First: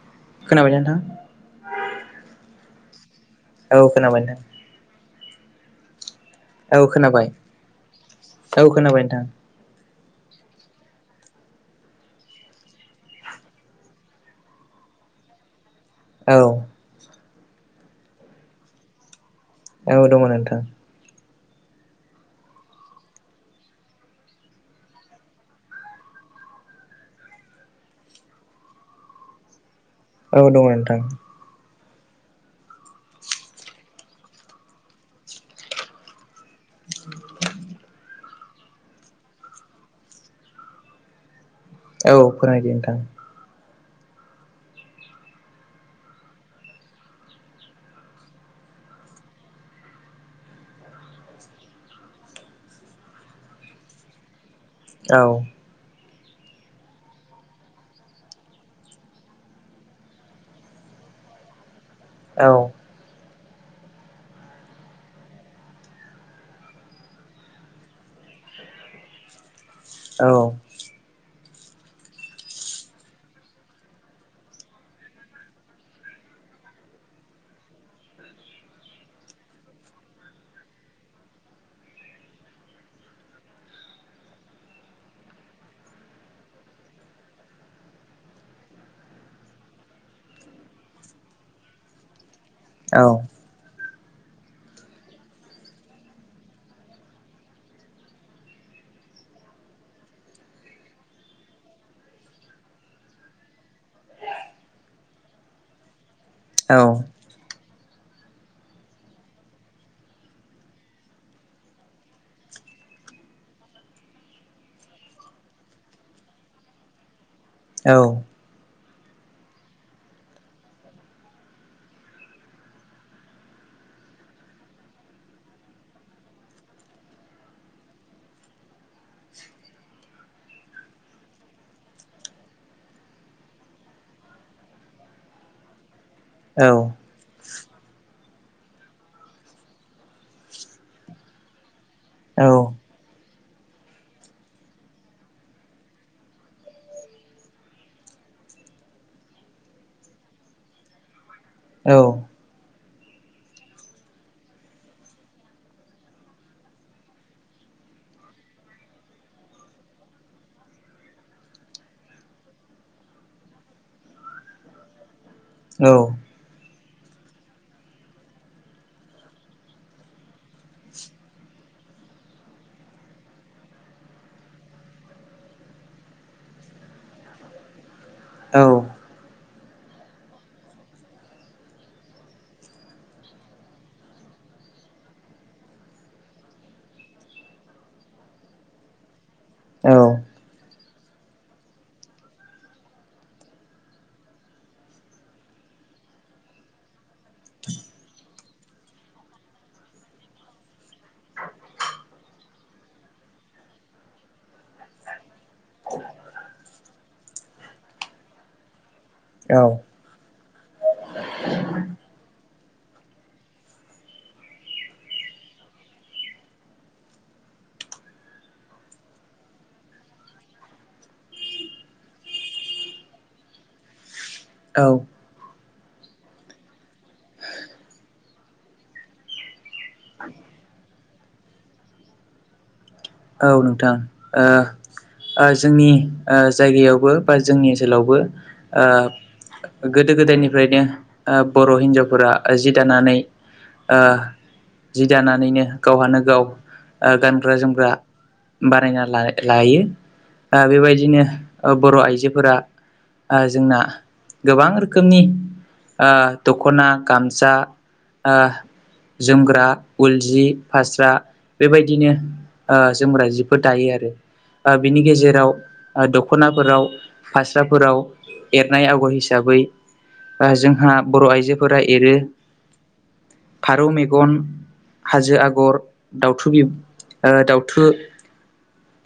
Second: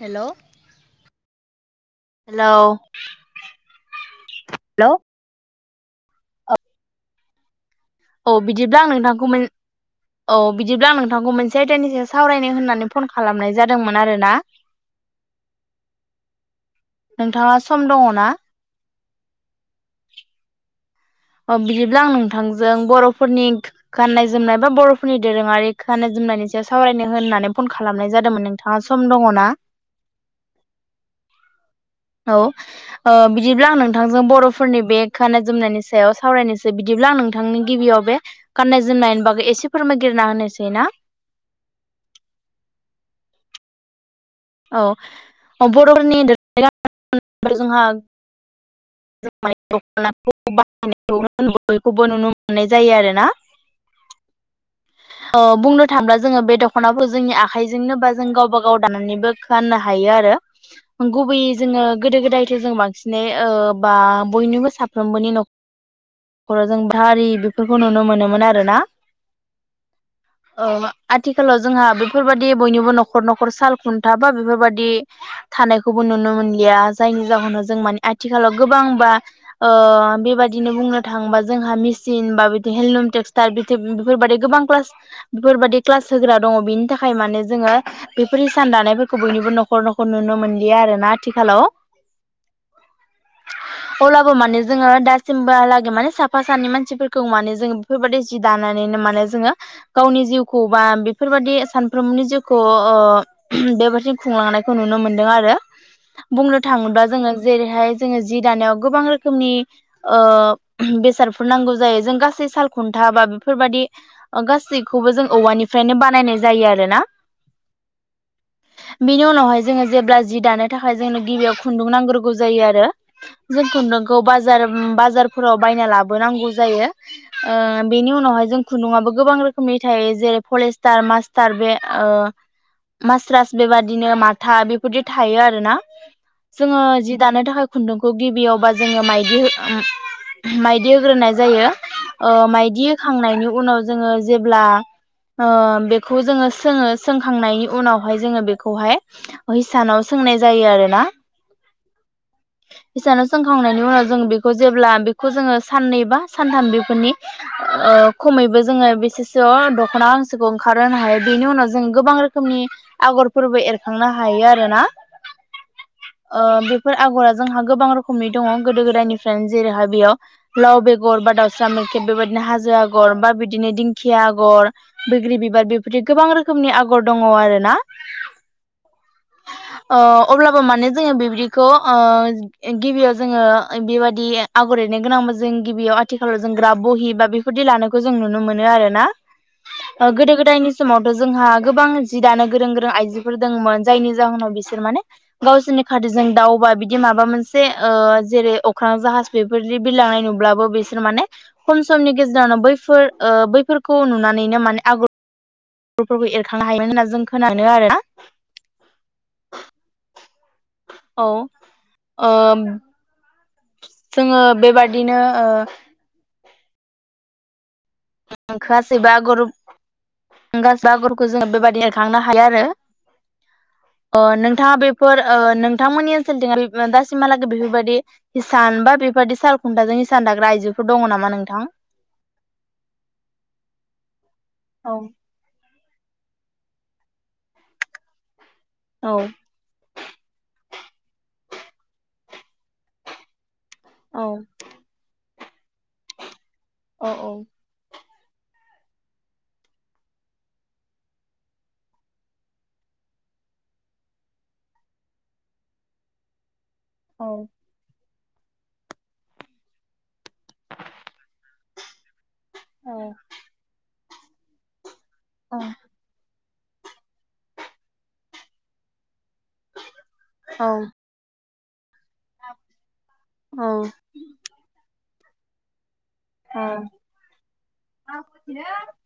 Hello खोनाबायना नोंथां hello औ खोनाबाय नोंथां। हेलौ औ खोनाबाय। औ बिदिब्ला आं खोनाबाय नोंथां नोंथांखौ मोन औ बिदिब्ला आं नोंथांखौ मोनसे आयदानि सायाव सावरायनो होननानै फन खालामनाय जादोंमोन आरोना। [inaudible] औ नोंथाङा सम दङ ना? ओ दङ नोंथां। अ बिदिब्ला आं नोंथांजों बर'फोरनि गाननाय जोमनाय बा बर'फोरनि दोरोङारि गाननाय जोमनाय जोमनायनि सायाव सावरायनो होननानै फन खालामनाय जादोंमोन नोंथाङा सम दङ ना? औ दङ नोंथां औ ओ बिदिब्ला आं नोंथांजों बर'फोरनि बे खाननाय जोमनायनि सायाव सावरायनोसै बिदिब्ला आं नोंथांनि गिबियाव बे गाननाय जोमनायनि बागै एसे फोरमागिरना होनोसै ना औ फोरमायदो नोंथां औ बर'फोरनि [unintelligible] जोंहा [unintelligible] दखनाखौ बाहायनाय बयखौबो नुनो मोननाय जायो आरोना औ ओ बुंनो थांब्ला जोङो बे दख'नाखौ जोंनि आखाइजोंनो बा जों गावबा गाव दानानैबो गाननो हायो आरो गु बैयै जोङो गोदो औ गोदायथ' जों बांसिनै बा बयनिबो साफ्रोमबोनि नखर [unintelligible] बेफोरखौ नुनो मोनोमोन आरोना औ आथि खालाव जोंहा बेफोरबादि बयनिबो नखर नखर सालखुन्था बा बेफोरबादि थानायखौबो नुनो मोनलिया जायनि जाहोनाव जों माने आथिखालाव गोबां बा ओ बेबादिनो बुंनो थाङोबा जोंहा मिसिन बा बिदि हलुम टेक्सटाइल बेफोरबायदि गोबां क्लास बेफोरबादि क्लास होग्रा दङ बेनि थाखाय माने जोङो बेफोर हि सान दानायफोरखौ बयनिबो नखर नखर नुनो मोनलिया आरोना आथिखालाव औ अब्लाबो माने जोङो दासिमबोहालागै माने साफा सानै मानसिफोरखौ माने जोङो बेफोरबायदि जि दानाय माने जोङो गावनि जिउखौ बा बेफोरबादि सानफ्रोमनि जिउखौ ओ बेबादि खुंलांनायखौ नुनो मोनदों आरो बुंनो औ थाङोबा जोङो जेरैहाय जोङो जि दानायाव गोबां रोखोमनि ओ बेसादफोर नांगौ जायो जों गासै सालखुन्था हाबा बेफोरबादि गासैखौबो जों औवानिफ्रायनो बानायनाय जायो आरोना औ बिनि उनावहाय जोङो जेब्ला जि दानो थाखाय जोंनो गिबियाव खुन्दुं नांग्रोगौ जायो आरो जोंखौ नोंगौ बाजार-बाजारफोराव बायना लाबोनांगौ जायो ओ बे नि उनावहाय जों खुन्दुंङाबो गोबां रोखोमनि थायो जेरै फलेस्टार मास्टार बे ओ मास्रास बेबादिनो माथा बेफोरदि थायो आरो ना औ जोङो जि दानो थाखाय खुन्दुंखौ गिबियावबा जोङो माइदि ओ माइदि होग्रोनाय जायो ओ माइदि होखांनायनि उनाव जोङो जेब्ला ओ बेखौ जोङो सोङो सोंखांनायनि उनावहाय जोङो बेखौहाय हैसानाव सों नाय जायो आरोना औ हिसानो सोंखांनायनि उनाव जों बेखौ जेब्ला बेखौ जोङो साननै बा सानथाम बेफोरनि ओ खमैबो जोङो बेसेसो दखना गांसोखौ ओंखारहोनो हायो बेनि उनाव जों गोबां रोखोमनि आगरफोरबो एरखांनो हायो आरोना औ औ ओ बेफोर आगरा जोंहा गोबां रोखोमनि दङ गोदो गोदायनिफ्रायनो जेरैहा बेयाव लाव बेगर बा दावस्रा मेख्रेब बेबायदिनो हाजो आगर बा बिदिनो दिंखिया आगर बैग्रि बिबार बेफोरदि गोबां रोखोमनि आगर दङ आरोना औ ओ अब्लाबो माने जोङो बिबदिखौ गिबियाव जोङो बेबायदि आगर एरनो गोनांबा जों गिबियाव आथिखालाव जों ग्राब बहि बा बेफोरदि लानायखौ जों नुनो मोनो आरोना ओ गोदो गोदायनि समावथ' जोंहा गोबां जि दानो गोरों गोरों आइजोफोर दंमोन जायनि जाहोनाव बिसोर माने गावसिनि [unintelligible] दाउबा बिदि माबा मोनसे ओ जेरै अख्राफोरजों बिलांनाय नुब्लाबो बिसोर माने खम समनि गेजेरावनो बैफोर ओ बैफोरखौ नुनानैनो माने आगर आगरफोरखौ एरखांनो हायोमोन होनना जों खोनानो आरो औ औ ओम जोङो बेबादिनो ओ [unintelligible] खोआसैबा गरुब गास आगरखौ जोङो बेबायदि एरखांनो हायो आरो। अ नोंथाङा औ बेफोर ओ नों थांमोननि ओनसोलथि दासिमहालागै बेफोरबायदि हिसान बा बेफोरबायाददि साल खुन्थाजों हिसान दाग्रा आइजो दङ नामा नोंथां? औ नोंथां औ ओ ओ जोंनि ओ जायगायावबो बा जोंनि ओनसोलावबो ओ औ गोदो गोदायनिफ्रायनो ओ बर' हिनजावफोरा जि दानानै औ जि दानानैनो गावहानो गाव ओ औ गानग्रा जोमग्रा बानायना ला लायो दा बेबायदिनो ओ बर आइजोफोरा आ जोंना गोबां रोखोमनि ओ द खना औ गमसा ओ जोमग्रा उल जि फास्रा बेबायदिनो ओ जोमग्रा जिफोर दायो आरो ओ बिनि गेजेराव औ ओ दख खनाफोराव फास्राफोराव एरनाय आगर हिस साबै दा औ जोंहा बर आइजोफोरा एरो औ फारौ मेगन हाजो आगर दाउथु बि ओ दाउथु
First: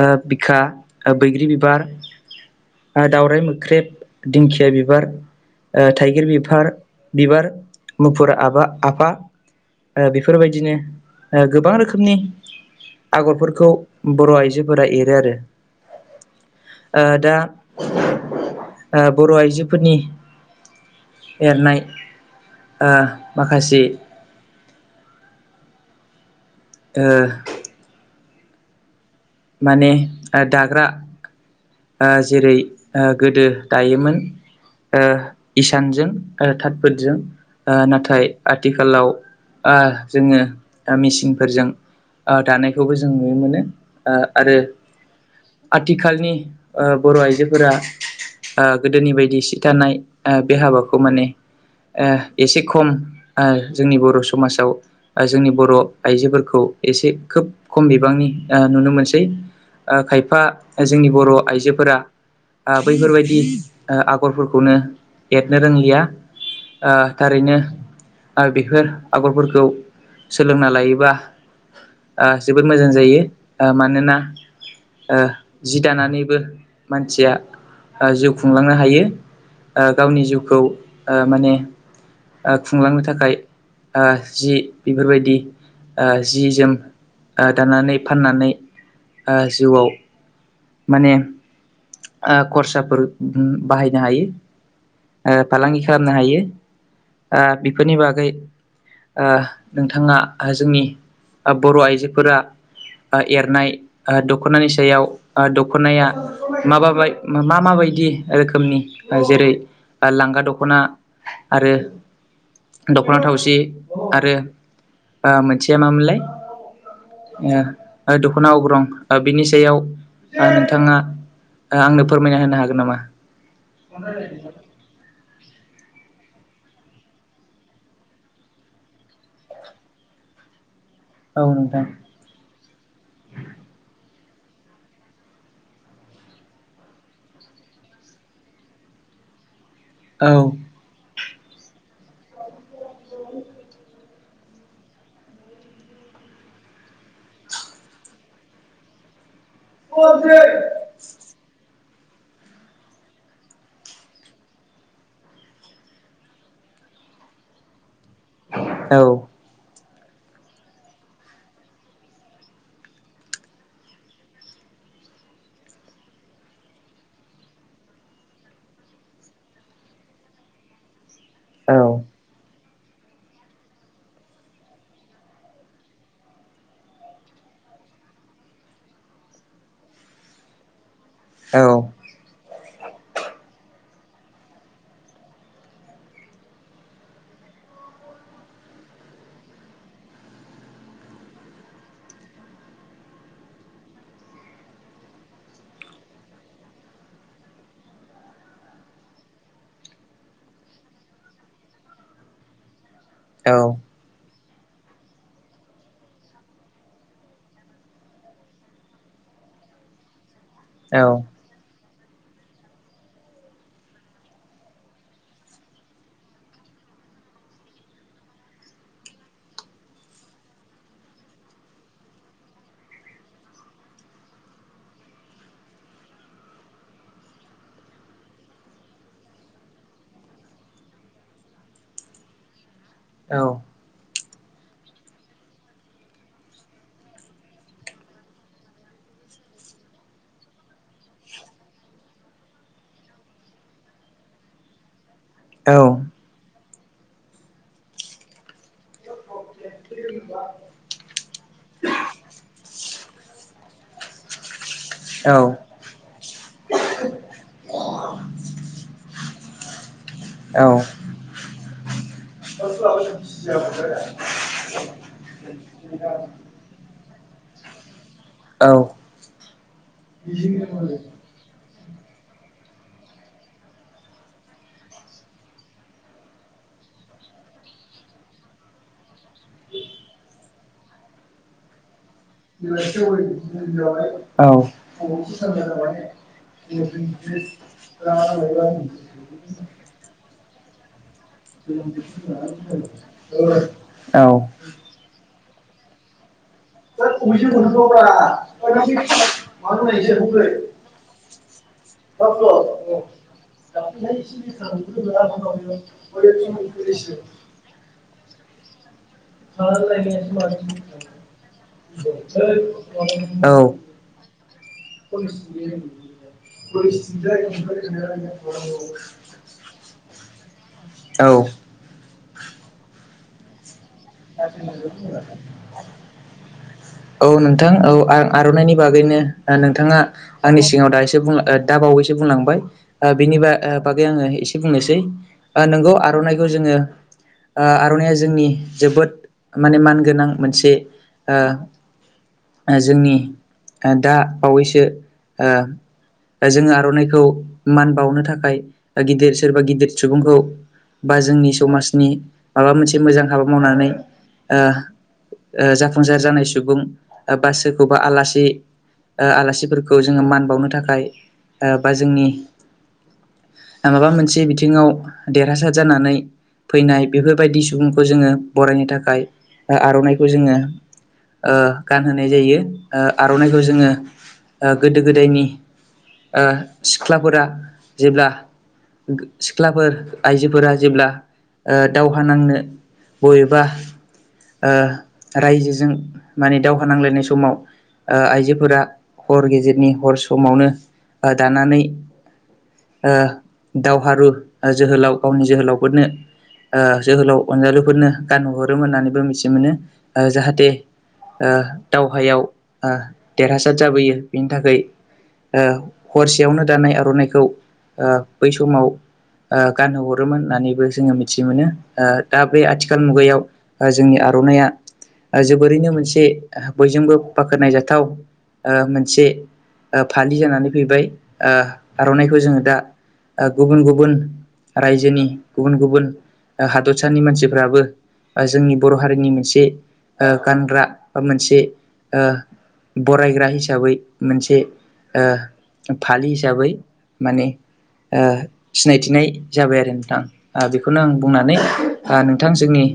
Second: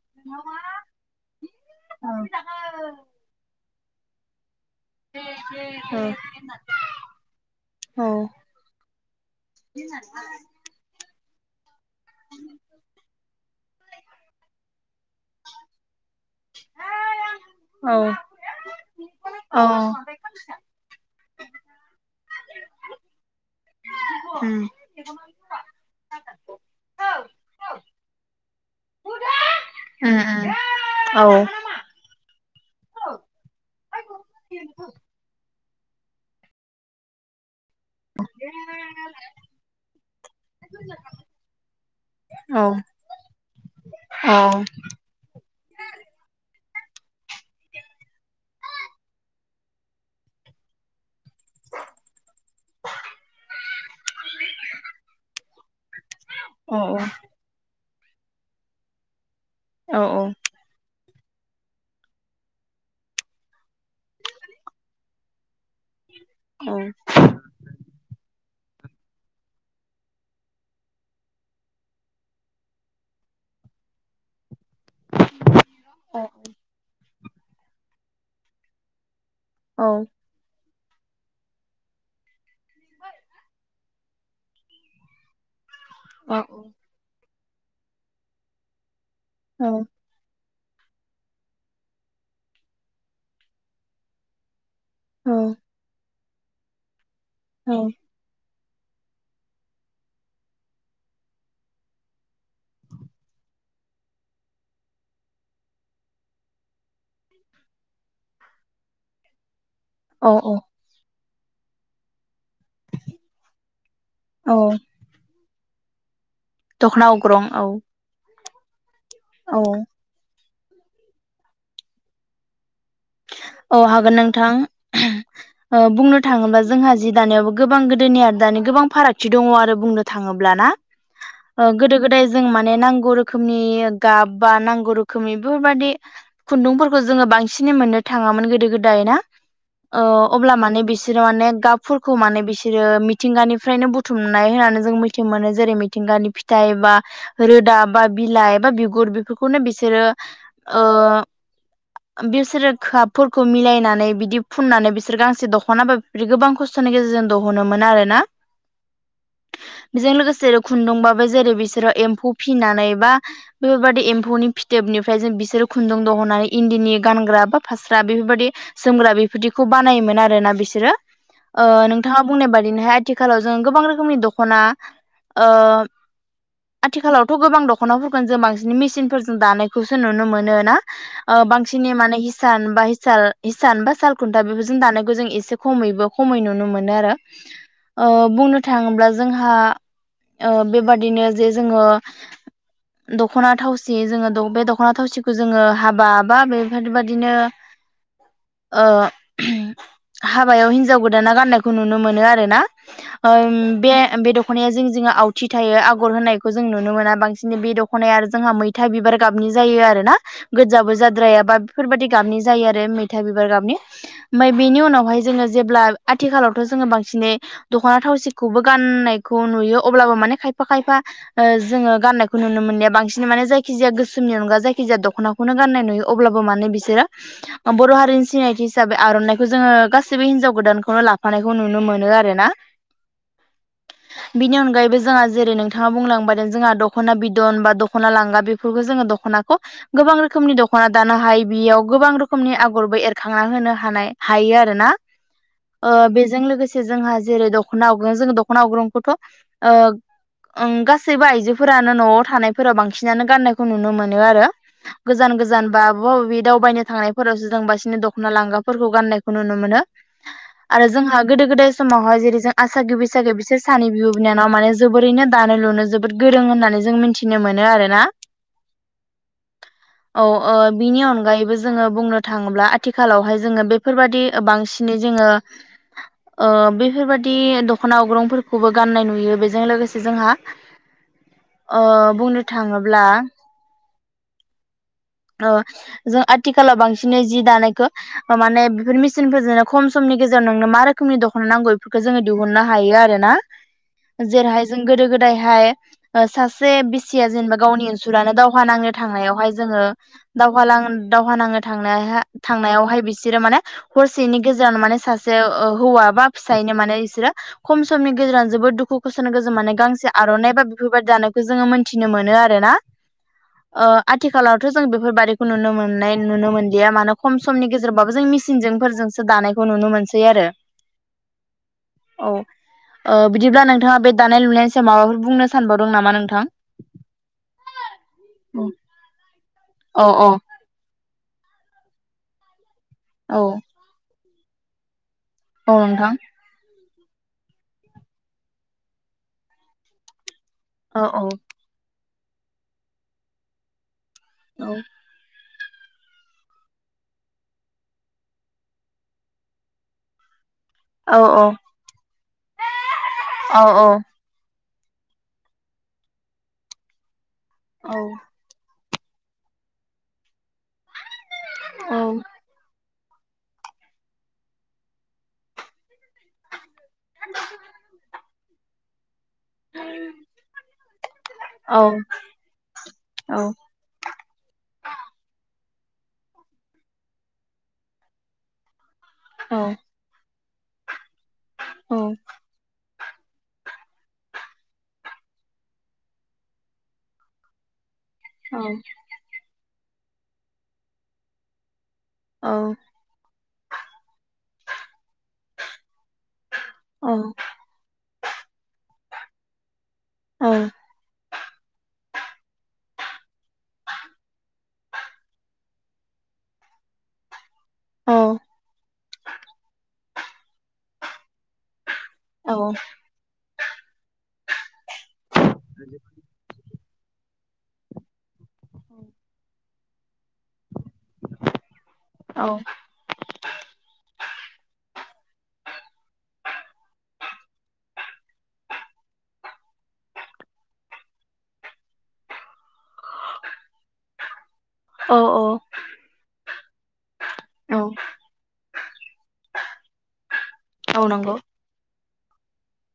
ओ बिखा ओ बैग्रि बिबार ओ दाउराय मोख्रेब दिंखिया बिबार थाइगिर बिभार बिबार मुफुर आबा आफा। ओ बेफोरबायदिनो ओ गोबां रोखोमनि आगरफोरखौ बर' आइजोफोरा एरो आरो। ओ दा ओ बर' औ आइजोफोरनि औ एरनाय ओ माखासे उम ओ माने आ दाग्रा आ जेरै ओ गोदो दायोमोन ओ इसानजों थात फोदजों ओ नाथाय आथिखालाव आ जोङो दा मिसिंफोरजों ओ दानायखौबो जों नुनो मोनो ओ आरो आथिखालनि ओ बर' आइजोफोरा ओ गोदोनि बायदि सि थानाय ओ बे हाबाखौ माने ओ एसे खम ओ जोंनि बर' समाजाव ओ जोंनि बर' आइजोफोरखौ एसे खोब खम बिबांनि ओ नुनो मोनसै। ओ खायफा जोंनि बर' आइजोफोरा आ बैफोरबायदि ओ आगरफोरखौनो एरनो रोंलिया। ओ थारैनो आ बेफोर आगरफोरखौ सोलोंना लायोबा आ जोबोद मोजां जायो। ओ मानोना ओ जि दानानैबो मानसिया ओ जिउ खुंलांनो हायो ओ गावनि जिउखौ ओ माने ओ खुंलांनो थाखाय ओ जि बेफोरबायदि ओ जि जोम ओ दानानै फाननानै ओ जिउआव माने आ खरसाफोर बाहायनो हायो। ओ फालांगि खालामनो हायो ओ बेफोरनि बागै नोंथाङा जोंनि बर' आइजोफोरा एरनाय दख'नानि सायाव दख'नाया माबा मा माबायदि रोखोमनि जेरै लांगा दख'ना आरो दख'ना थावसि आरो मोनसेया मामोनलाय? दखना ओ अग्रं औ। दखना अग्रं बिनि औ सायाव नोंथाङा आंनो फोरमायना होनो हागोन नामा? औ हागोन नोंथां ओ बुंनो थाङोबा जोंहा जि दानायाव गोबां गोदोनि आरो दानि गोबां फारागथि दङ आरो बुंनो थाङोब्लाना। औ नोंथां गोदो गोदाय जों माने नांगौ रोखोमनि गाब बा नांगौ रोखोमनि बेफोरबायाददि खुन्दुंफोरखौ जोङो बांसिनै मोनो। थाङामोन गोदो गोदाय ना ओ औ अब्ला माने बिसोरो माने गाबफोरखौ माने बिसोर बिसोरो मिथिंगानिफ्रायनो बुथुम बुथुमनाय होननानै जों मिथि मोनो जेरै मिथिंगानि फिथाइ बा रोदा बा बिलाइ एबा बिगुर फोरखौनो बिसोरो बिसोरो गाबफोरखौ मिलायनानै बिदि फुननानै बिसोर गांसे दख'नााबा बि गोबां खस्थ'नि गेजेरजों दह'नोमोन आर ना। औ बेजों लोगोसे खुन्दुंबाबो जेरै बिसोरो एम्फौ फिसिनानै बा बेफोरबादि एम्फौनि फिथोबनिफ्राय जों बिसोर खुन्दुं दहनानै इन्दिनि गानग्रा फास्रा बेफोरबायदि जोमग्रा बेफोरदिखौ बानायोमोन आरोना बिसोरो औ नोंथाङा बुंनाय बायदि हाय आथिखालाव जों गोबां रोखोमनि दख'ना ओ आथिखालावथ' गोबां दख'नाफोरखौनो जों बांसिन मेसिनफोरजों दानायखौसो नुनो मोनो ना। औ बांसिनै माने हिसान बा साल खुन्था बेफोरजों दानायखौ जों एसे खमैबो खमै नुनो मोनो आरो। ओ बुंनो थाङोब्ला जोंहा ओ बेबादिनो जे जोङो दख'ना थावसि जोङो बे दख'ना थावसिखौ जोङो हाबा बा बेफोरबा दिनो ओ हाबायाव हिन्जाव गोदाना गाननायखौ नुनो मोनो आरो ना। औ ओम बे बे द ख'नाया जों जोंहा आवथि थायो आगर होनायखौ जों नुनो मोना बांसिन बे दख'नाया आरो जोंहा मैथा बिबार गाबनि जायो आरोना गोजाबो जाद्राया बा बेफोरबायदि गाबनि जायो आरो मैथा बिबार गाबनि ओमफ्राय बेनि उनावहाय जोङो जेब्ला आथिखालावथ' जों जोङो दख'ना थावसिखौबो गनायखौ नु अब्लाबो माने खायफा खाय जोङो गाननायखौ नु मोननाया बांसिन माने जायखिजाया गोसोमनि अनगा जायखि जाया दख'नाखौनो गाननाय नुयो अब्ला माने बिसोरो बर' हारिनि सिनायथि हिसाबै आर'नाइखौ जोङो गासैबो हिनजाव गोदानखौनो लाफानाय नुनो मोनो आरोना। औ बिनि अनगायैबो जोंहा जेरै नोंथाङा बुंलांबाय जोंहा दख'ना बिदन बा दख'ना लांगा बेफोरखौ जोङो दख'नाखौ गोबां रोखोमनि दख'ना दानो हायो बेयाव गोबां रोखोमनि आगरबो एरखांना होनो हानाय हायो आरो ना। औ ओ बेजों लोगोसे जोंहा जेरै दख'ना आग्रं जों दख'ना आग्रंखौथ' ओ ओम गासैबो आइजोफोरानो न'आव थानायफोराव बांसिनानो गाननाय खौ नुनो मोनो आरो गोजान गोजान बा बबा बबे दावबायनो थांनायफोरावसो जों बासिनो दख'ना लांगाफोरखौ गाननायखौ नुनो मोनो। आरो जोंहा गोदो गोदाय समावहाय जेरै जों आसागि बैसागो बिसोर सानै बिब' बिनानाव माने जोबोरैनो दानो लुनो जोबोद गोरों होननानै जों मिथि नो मोनो आरो ना। औ औ ओ बिनि अनगायैबो जोङो बुंनो थाङोब्ला आथिखालावहाय जोङो बेफोरबायाददि बांसिनै जोङो ओ बेफोरबादि दख'ना आग्रंफोरखौबो गाननाय नुयो बेजों लोगोसे जोंहा ओ बुंनो थाङोब्ला औ। औ जों आथिखालाव बांसिनै जि दानायखौ माने बेफोर मेसिनफोरजोंनो खम समनि गेजे गेजेनजोंनो [unintelligible] मारै रोखोमनि दख'ना नांगौ बेफोरखौ जोङो दिहुननो हायो आरो ना जेरैहाय जों गोदो गोदायहाय सासे बिसिया जेनेबा गावनि ओनसुरानो दावहा नांनो थांनायावहाय जोङो दावहालां दावहा नाङो थांनाय थांनायावहाय बिसोरो माने हरसेनि गेजेरावनो माने ससे हौवा बा फिसायनो माने बिसोर खम समनि गेजेराव जोबबो दुखु गसनो गोजौनाय गांसे आर'नाइ बा बेफोरबायदि दानायखौ जोङो मोनथिनो मोनो आरोना। आथिखालाव थ' जों बेफोरबायदिखौ नुनो मोन नुनो मोनलिया मानो खम समनि गेजेरबाबो जों मिसिनजोंफोरजोंसो दानायखौ नुनो मोनसै आरो। औ औ ओ बिदिब्ला नोंथाङा बे दानाय लुनायनिसायाव माबाफोर बुंनो सानबावदों नामा नोंथां? औ नोंथां औ आं औ आर'नाइनि बागैनो नोंथाङा औ आंनि सिगाङाव दा एसे दा बावैसो बुंलांबाय। औ बिनि बा बागै आङो एसे बुंनोसै औ नोंगौ नोंथां आर'नाइखौ जोङो आर'नाइया जोंनि जोबोद माने मानगोनां। मोनसे औ औ ओ जोंनि दा औ बावैसो ओ जोङो आर'नाइखौ मान बावनो थाखाय गिदिर सोरबा गिदिर सुबुंखौ औ बा औ जोंनि समाजनि माबा मोनसे मोजां हाबा औ मावनानै जाफुंसार जानाय सुबुं बा औ सोरखौबा आलासि आलासिफोरखौ जोङो मान बावनो थाखाय बा औ जोंनि माबा मोनसे बिथिङाव देरहासार जानानै फैनाय बेफोरबायदि सुबुंखौ जोङो बरायनो थाखाय आर'नाइखौ जोङो ओ गानहोनाय जायो आर'नाइखौ जोङो गोदो गोदायनि ओ सिख्लाफोरा जेब्ला सिख्लाफोर आइजोफोरा जेब्ला ओ दावहा नांनो बबेबा ओ रायजोजों माने दावहा नांलायनाय समाव आइजोफोरा हर गेजेरनि हर समावनो दानानै औ ओ दावहारु जोहोलाव गावनि जोहोलावफोरनो जोहोलाव अनजालु नो गानहो हरोम होननानैबो मिथि मोनो जाहाथे ओ दावहायाव देरहासार जाबोयो बेनि थाखाय ओ हरसेयावनो दानाय आर'नाइखौ बै समाव गानहो हरोमोन होननानैबो जोङो मिथि मोनो। दा बे आथिखाल मुगायाव जोंनि आर'नाइया जोबोरैनो मोनसे बयजोंबो बाख्नायजाथाव मोनसे फालि जानानै फैबाय ओ औ आर'नाइखौ जोङो दा गुबुन गुबुन रायजोनि गुबुन गुबुन हादरसानि मानसिफ्राबो जोंनि बर' हारिनि मोनसे ओ गानग्रा बा मोनसे ओ बरायग्रा हिसाबै मोनसे ओ फालि हिसाबै माने औ सिनायथिनाय जाबाय आरो नोंथां बेखौनो औ आं नंगौ बुंनानै नोंथां जोंनि